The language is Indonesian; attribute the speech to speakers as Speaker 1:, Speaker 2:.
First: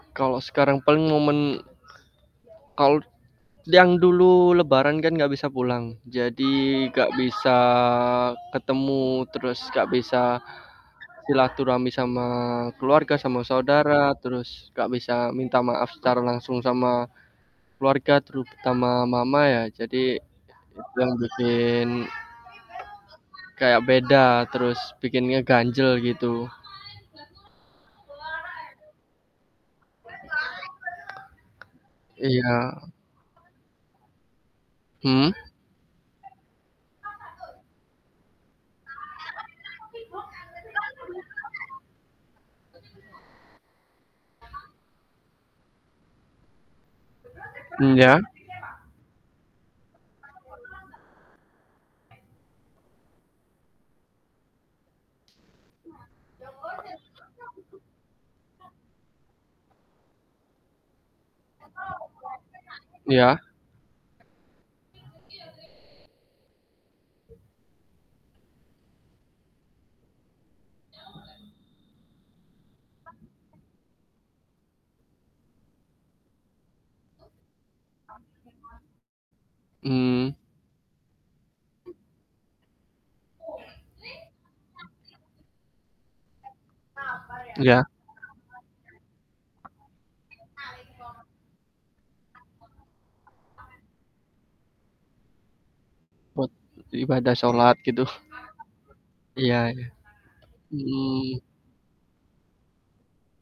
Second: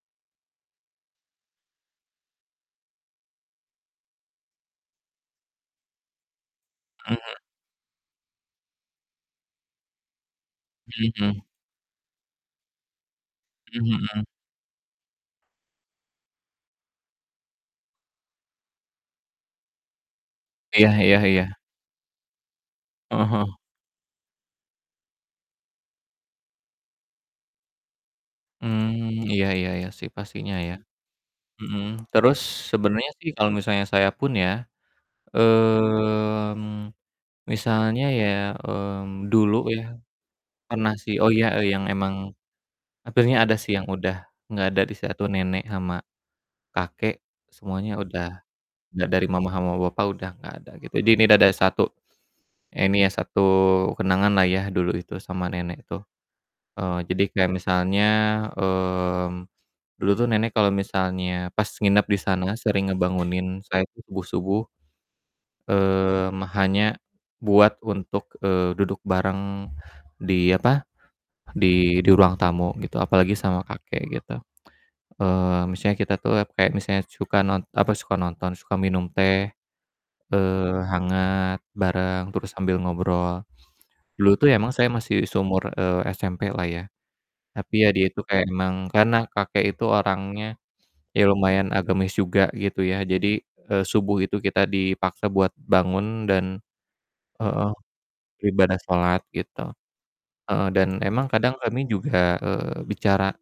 Speaker 1: Kalau sekarang paling momen, kalut yang dulu lebaran, kan enggak bisa pulang. Jadi, enggak
Speaker 2: Mhm.
Speaker 1: bisa ketemu terus, enggak bisa
Speaker 2: Mhm.
Speaker 1: silaturahmi sama keluarga, sama
Speaker 2: Mmm,
Speaker 1: saudara,
Speaker 2: mhm.
Speaker 1: terus enggak bisa minta maaf secara langsung sama keluarga, terutama mama, ya. Jadi,
Speaker 2: Iya
Speaker 1: yang
Speaker 2: iya iya.
Speaker 1: bikin
Speaker 2: Heeh heeh.
Speaker 1: kayak beda, terus bikin ngeganjel, gitu.
Speaker 2: Mmm, iya iya iya, sih, pastinya, ya. Mhm, terus
Speaker 1: Iya.
Speaker 2: sebenarnya sih kalau misalnya saya pun ya,
Speaker 1: Mmm.
Speaker 2: mmm, misalnya ya, mmm, dulu ya, pernah sih, oh iya, eee, yang emang hampirnya ada sih yang udah enggak ada di satu nenek sama kakek. Semuanya
Speaker 1: Mmm, ya.
Speaker 2: udah da dari mama sama papa udah enggak ada, gitu. Di ini da ada satu, ini ya satu kenanganlah ya dulu itu sama nenek tuh. Eee, jadi kayak misalnya, mmm, dulu tuh nenek kalau misalnya pas nginap di sana sering
Speaker 1: Iya.
Speaker 2: ngebangunin saya subuh-subuh mmm, hanya buat untuk, eee, duduk bareng di, apa, di di ruang tamu, gitu. Apalagi sama kakek, gitu. Eee, misalnya kita tuh le kayak misalnya suka non apa suka nonton, suka minum teh,
Speaker 1: Mmm.
Speaker 2: eee, hangat
Speaker 1: M
Speaker 2: bareng terus sambil ngobrol. Dulu tuh emang saya masih seumur eee, SMP lah ya, tapi
Speaker 1: Iya.
Speaker 2: ya dia itu kayak emang karena kakek itu orangnya ya lumayan agamis juga gitu ya. Jadi, eee, subuh itu kita dipaksa buat bangun dan,
Speaker 1: Buat ibadah
Speaker 2: eee,
Speaker 1: salat, gitu.
Speaker 2: beribadah salat,
Speaker 1: Iya
Speaker 2: gitu.
Speaker 1: iya.
Speaker 2: Eee, dan emang
Speaker 1: Mmm.
Speaker 2: kadang kami juga, eee, bicara